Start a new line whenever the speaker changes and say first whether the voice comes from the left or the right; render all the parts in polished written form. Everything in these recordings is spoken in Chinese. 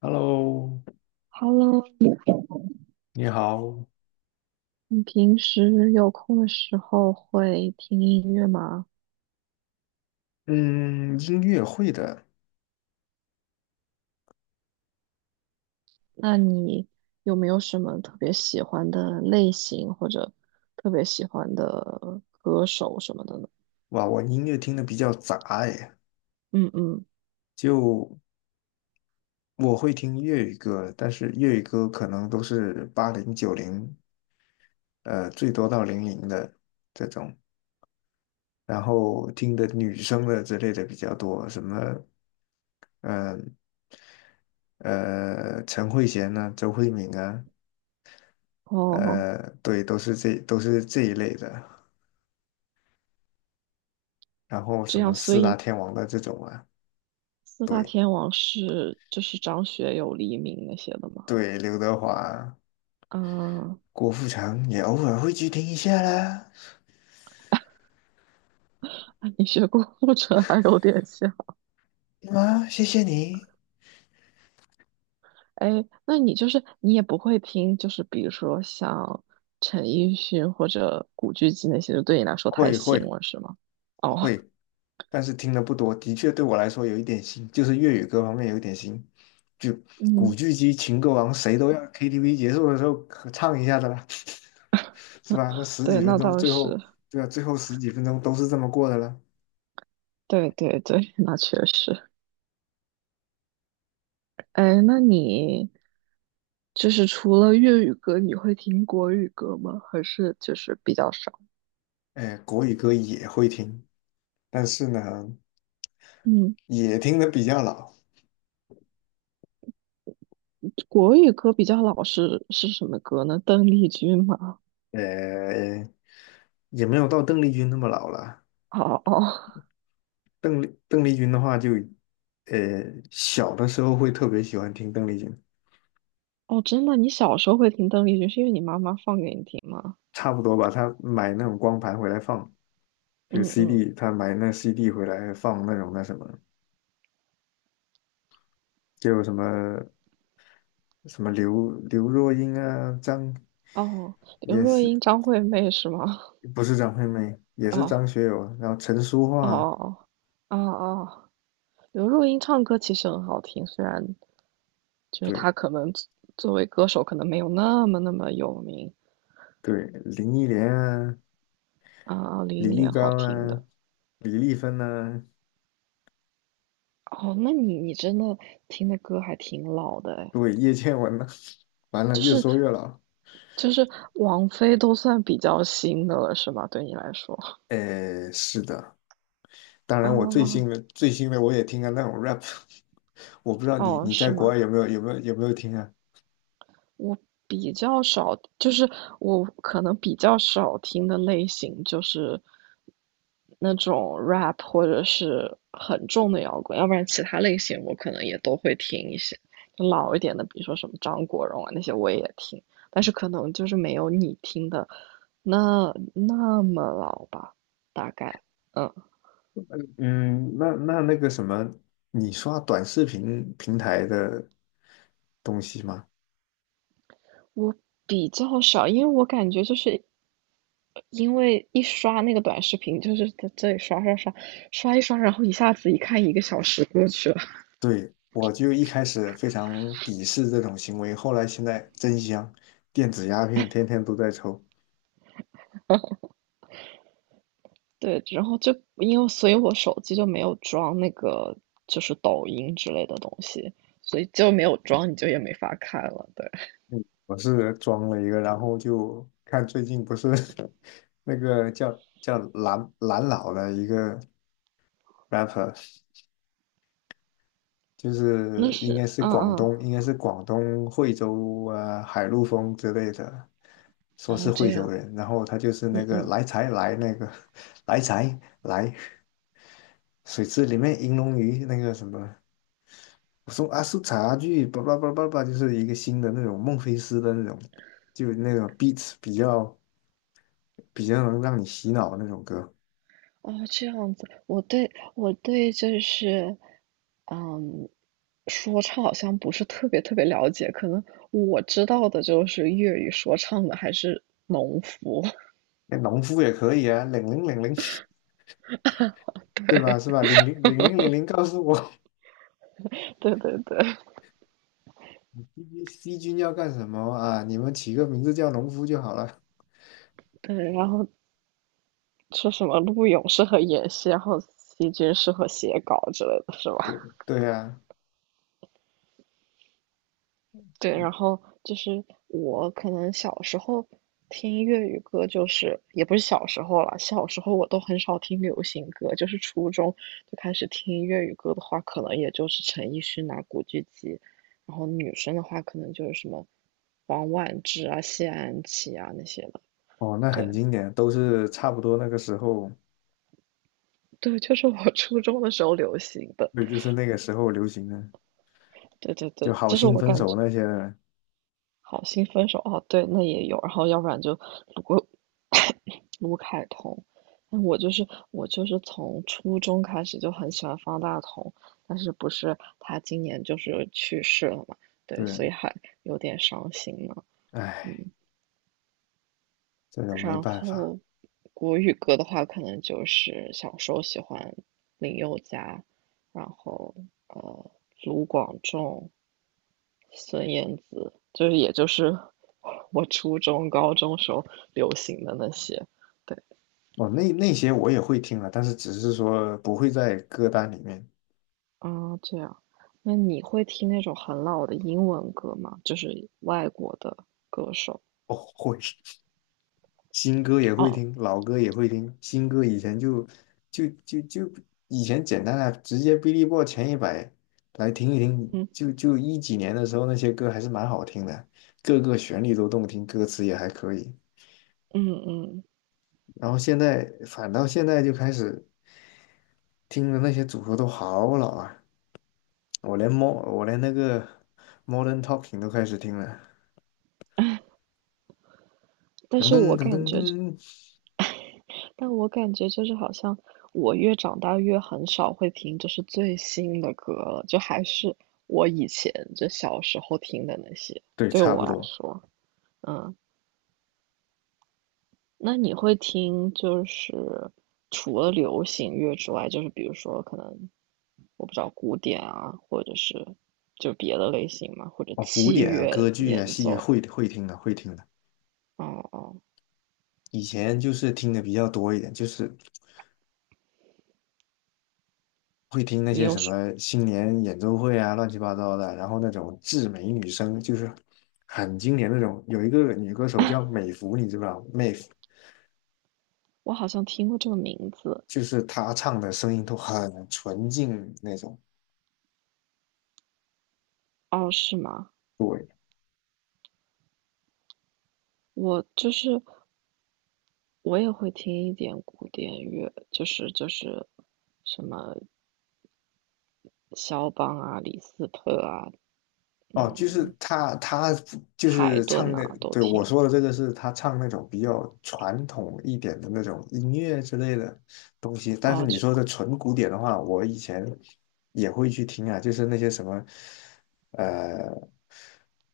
left: Hello，
right: Hello，
left: 你好。
right: 你平时有空的时候会听音乐吗？
left: 嗯，音乐会的。
right: 那你有没有什么特别喜欢的类型或者特别喜欢的歌手什么的呢？
left: 哇，我音乐听的比较杂哎。
right: 嗯嗯，
left: 就我会听粤语歌，但是粤语歌可能都是八零九零，最多到零零的这种。然后听的女生的之类的比较多，什么，嗯陈慧娴呐、周慧敏啊。
right: 哦，
left: 呃，对，都是这一类的。然后
right: 这
left: 什
right: 样，
left: 么
right: 所
left: 四大
right: 以
left: 天王的这种啊。
right: 四大
left: 对。
right: 天王是就是张学友、黎明那些的吗？
left: 对，刘德华、
right: 嗯，
left: 郭富城也偶尔会去听一下啦。
right: 那你学过 《复仇还有点像。
left: 啊，谢谢你。
right: 哎，那你就是你也不会听，就是比如说像陈奕迅或者古巨基那些，就对你来说太
left: 会
right: 新
left: 会
right: 了，是吗？哦，
left: 会，但是听的不多，的确对我来说有一点新，就是粤语歌方面有一点新。就 古
right: 嗯，
left: 巨基、情歌王，谁都要 KTV 结束的时候可唱一下的啦，是吧？那十几
right: 对，
left: 分
right: 那
left: 钟，
right: 倒
left: 最
right: 是，
left: 后对啊，最后十几分钟都是这么过的啦。
right: 对对对，那确实。哎，那你就是除了粤语歌，你会听国语歌吗？还是就是比较少？
left: 哎，国语歌也会听，但是呢，
right: 嗯，
left: 也听的比较老。
right: 国语歌比较老是什么歌呢？邓丽君吗？
left: 呃，也没有到邓丽君那么老了。
right: 哦哦
left: 邓丽君的话就，呃，小的时候会特别喜欢听邓丽君。
right: 哦，真的，你小时候会听邓丽君，是因为你妈妈放给你听吗？
left: 差不多吧。她买那种光盘回来放，就是
right: 嗯嗯。
left: CD，她买那 CD 回来放那种那什么，就有什么什么刘若英啊，张
right: 哦，刘
left: 也
right: 若英、
left: 是
right: 张惠妹是吗？
left: 不是张惠妹，也 是
right: 哦
left: 张学友啊，然后陈淑桦
right: 哦
left: 啊
right: 哦哦哦哦，刘若英唱歌其实很好听，虽然就是
left: 对
right: 她可能作为歌手可能没有那么那么有名
left: 对，林忆莲啊，
right: 啊，二零忆
left: 李玉
right: 莲好
left: 刚
right: 听
left: 啊，
right: 的。
left: 李丽芬啊，
right: 哦，那你真的听的歌还挺老的哎，
left: 对，叶倩文啊。完了，
right: 就
left: 越
right: 是
left: 说越老。
right: 就是王菲都算比较新的了是吗？对你来说
left: 呃，是的。当然，我最
right: 啊，
left: 新的最新的我也听啊，那种 rap。我不知道你
right: 哦
left: 你在
right: 是
left: 国
right: 吗？
left: 外有没有听啊？
right: 我比较少，就是我可能比较少听的类型就是那种 rap 或者是很重的摇滚，要不然其他类型我可能也都会听一些，就老一点的，比如说什么张国荣啊那些我也听，但是可能就是没有你听的那么老吧，大概，嗯。
left: 嗯，那那那个什么，你刷短视频平台的东西吗？
right: 我比较少，因为我感觉就是因为一刷那个短视频，就是在这里刷刷刷刷一刷，然后一下子一看一个小时过去了。
left: 对，我就一开始非常鄙视这种行为，后来现在真香，电子鸦片天天都在抽。
right: 对，然后就因为所以我手机就没有装那个就是抖音之类的东西，所以就没有装，你就也没法看了。对，
left: 我是装了一个，然后就看最近不是 那个叫蓝蓝老的一个 rapper。就
right: 那
left: 是应
right: 是
left: 该是
right: 嗯
left: 广
right: 嗯，
left: 东，应该是广东惠州啊、海陆丰之类的，说
right: 哦
left: 是
right: 这
left: 惠州
right: 样，
left: 人。然后他就是那
right: 嗯
left: 个
right: 嗯。
left: 来财来那个 来财来水池里面银龙鱼那个什么，我说阿叔茶具，叭叭叭叭叭，就是一个新的那种孟菲斯的那种。就那种 beats 比较能让你洗脑的那种歌。
right: 哦，这样子，我对就是，嗯，说唱好像不是特别特别了解，可能我知道的就是粤语说唱的还是农夫，
left: 那农夫也可以啊，零零零零，对吧？是吧？零零零零零零告诉我。
right: 对对对
left: C 军 C 军要干什么啊？你们起个名字叫农夫就好了。
right: 对，然后说什么陆勇适合演戏，然后席军适合写稿之类的，是
left: 对
right: 吧？
left: 对啊。
right: 对，然后就是我可能小时候听粤语歌，就是也不是小时候了，小时候我都很少听流行歌，就是初中就开始听粤语歌的话，可能也就是陈奕迅啊、古巨基，然后女生的话可能就是什么王菀之啊、谢安琪啊那些的。
left: 哦，那很
right: 对
left: 经典，都是差不多那个时候。
right: 对，就是我初中的时候流行的。
left: 对，就是那个时候流行的，
right: 对对
left: 就
right: 对，
left: 好
right: 这是
left: 心
right: 我
left: 分
right: 感
left: 手
right: 觉。
left: 那些的。
right: 好心分手哦，对，那也有，然后要不然就卢 卢凯彤 那我就是从初中开始就很喜欢方大同，但是不是他今年就是去世了嘛，对，
left: 对。
right: 所以还有点伤心呢，
left: 唉，
right: 嗯，
left: 这种没
right: 然
left: 办法。
right: 后国语歌的话，可能就是小时候喜欢林宥嘉，然后呃卢广仲，孙燕姿，就是也就是 我初中、高中时候流行的那些。对，
left: 哦，那那些我也会听了，但是只是说不会在歌单里面。
right: 啊，这样。那你会听那种很老的英文歌吗？就是外国的歌手。
left: 哦，会。新歌也会
right: 哦，
left: 听，老歌也会听。新歌以前就以前简单啊，直接 Billboard 前一百来听一听。
right: 嗯
left: 就就一几年的时候，那些歌还是蛮好听的，各个旋律都动听，歌词也还可以。
right: 嗯嗯。
left: 然后现在就开始听的那些组合都好老啊。我连那个 Modern Talking 都开始听了，
right: 但
left: 噔
right: 是
left: 噔
right: 我
left: 噔
right: 感
left: 噔
right: 觉，
left: 噔。
right: 但我感觉就是好像我越长大越很少会听就是最新的歌了，就还是我以前就小时候听的那些，
left: 对，
right: 对
left: 差不
right: 我来
left: 多。
right: 说，嗯。那你会听就是除了流行乐之外，就是比如说可能我不知道古典啊，或者是就别的类型嘛，或者
left: 哦，古
right: 器
left: 典啊，
right: 乐
left: 歌剧啊，
right: 演
left: 戏剧
right: 奏。
left: 会听的，会听的。
right: 哦哦，
left: 以前就是听的比较多一点，就是会听那
right: 你
left: 些
right: 有
left: 什
right: 是，
left: 么新年演奏会啊，乱七八糟的，然后那种至美女声，就是很经典那种。有一个女歌手叫美芙，你知不知道？美孚
right: 我好像听过这个名字。
left: 就是她唱的声音都很纯净那种。
right: 哦，是吗？
left: 对。
right: 我就是我也会听一点古典乐，就是什么肖邦啊、李斯特啊、
left: 哦，就是他，他就
right: 海
left: 是唱
right: 顿
left: 那，
right: 啊都
left: 对，我
right: 听。
left: 说的这个是他唱那种比较传统一点的那种音乐之类的东西。但是
right: 哦，
left: 你
right: 就
left: 说的纯古典的话，我以前也会去听啊，就是那些什么，呃，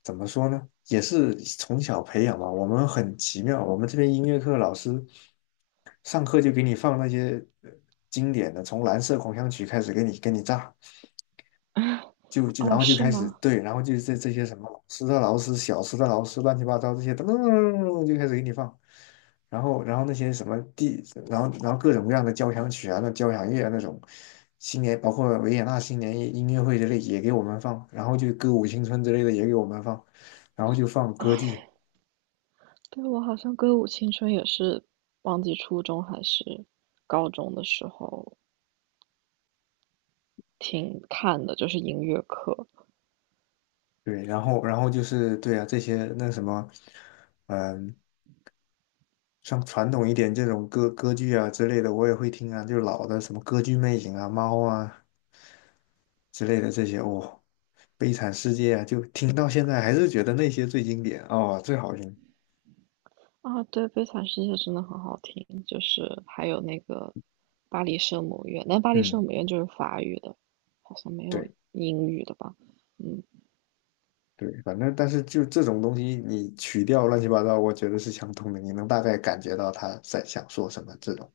left: 怎么说呢，也是从小培养嘛。我们很奇妙，我们这边音乐课老师上课就给你放那些经典的，从《蓝色狂想曲》开始给你炸。就就然
right: 哦
left: 后就
right: 是
left: 开始
right: 吗？
left: 对，然后就是这些什么老师的老师、小时的老师、乱七八糟这些，噔噔噔噔噔就开始给你放。然后那些什么地，然后各种各样的交响曲啊、那交响乐啊那种。新年包括维也纳新年音乐会之类也给我们放，然后就歌舞青春之类的也给我们放，然后就放歌剧。
right: 对，我好像歌舞青春也是忘记初中还是高中的时候听看的，就是音乐课
left: 对，然后就是对啊这些那什么。嗯。像传统一点这种歌剧啊之类的，我也会听啊，就是老的什么歌剧魅影啊、猫啊，之类的这些。哦，《悲惨世界》啊，就听到现在还是觉得那些最经典哦，最好听。
right: 啊。对，《悲惨世界》真的很好听，就是还有那个《巴黎圣母院》，但《巴黎
left: 嗯，
right: 圣母院》就是法语的，好像没有
left: 对
right: 英语的吧？嗯
left: 对，反正但是就这种东西，你曲调乱七八糟，我觉得是相通的，你能大概感觉到他在想说什么，这种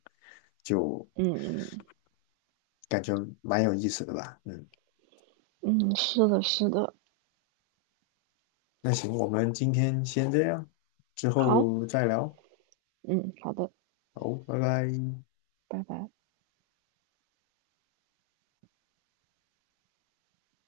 left: 就
right: 嗯
left: 感觉蛮有意思的吧。嗯，
right: 嗯嗯，是的，是的，
left: 那行，我们今天先这样，之
right: 好，
left: 后再聊。
right: 嗯，好的，
left: 好，拜拜。
right: 拜拜。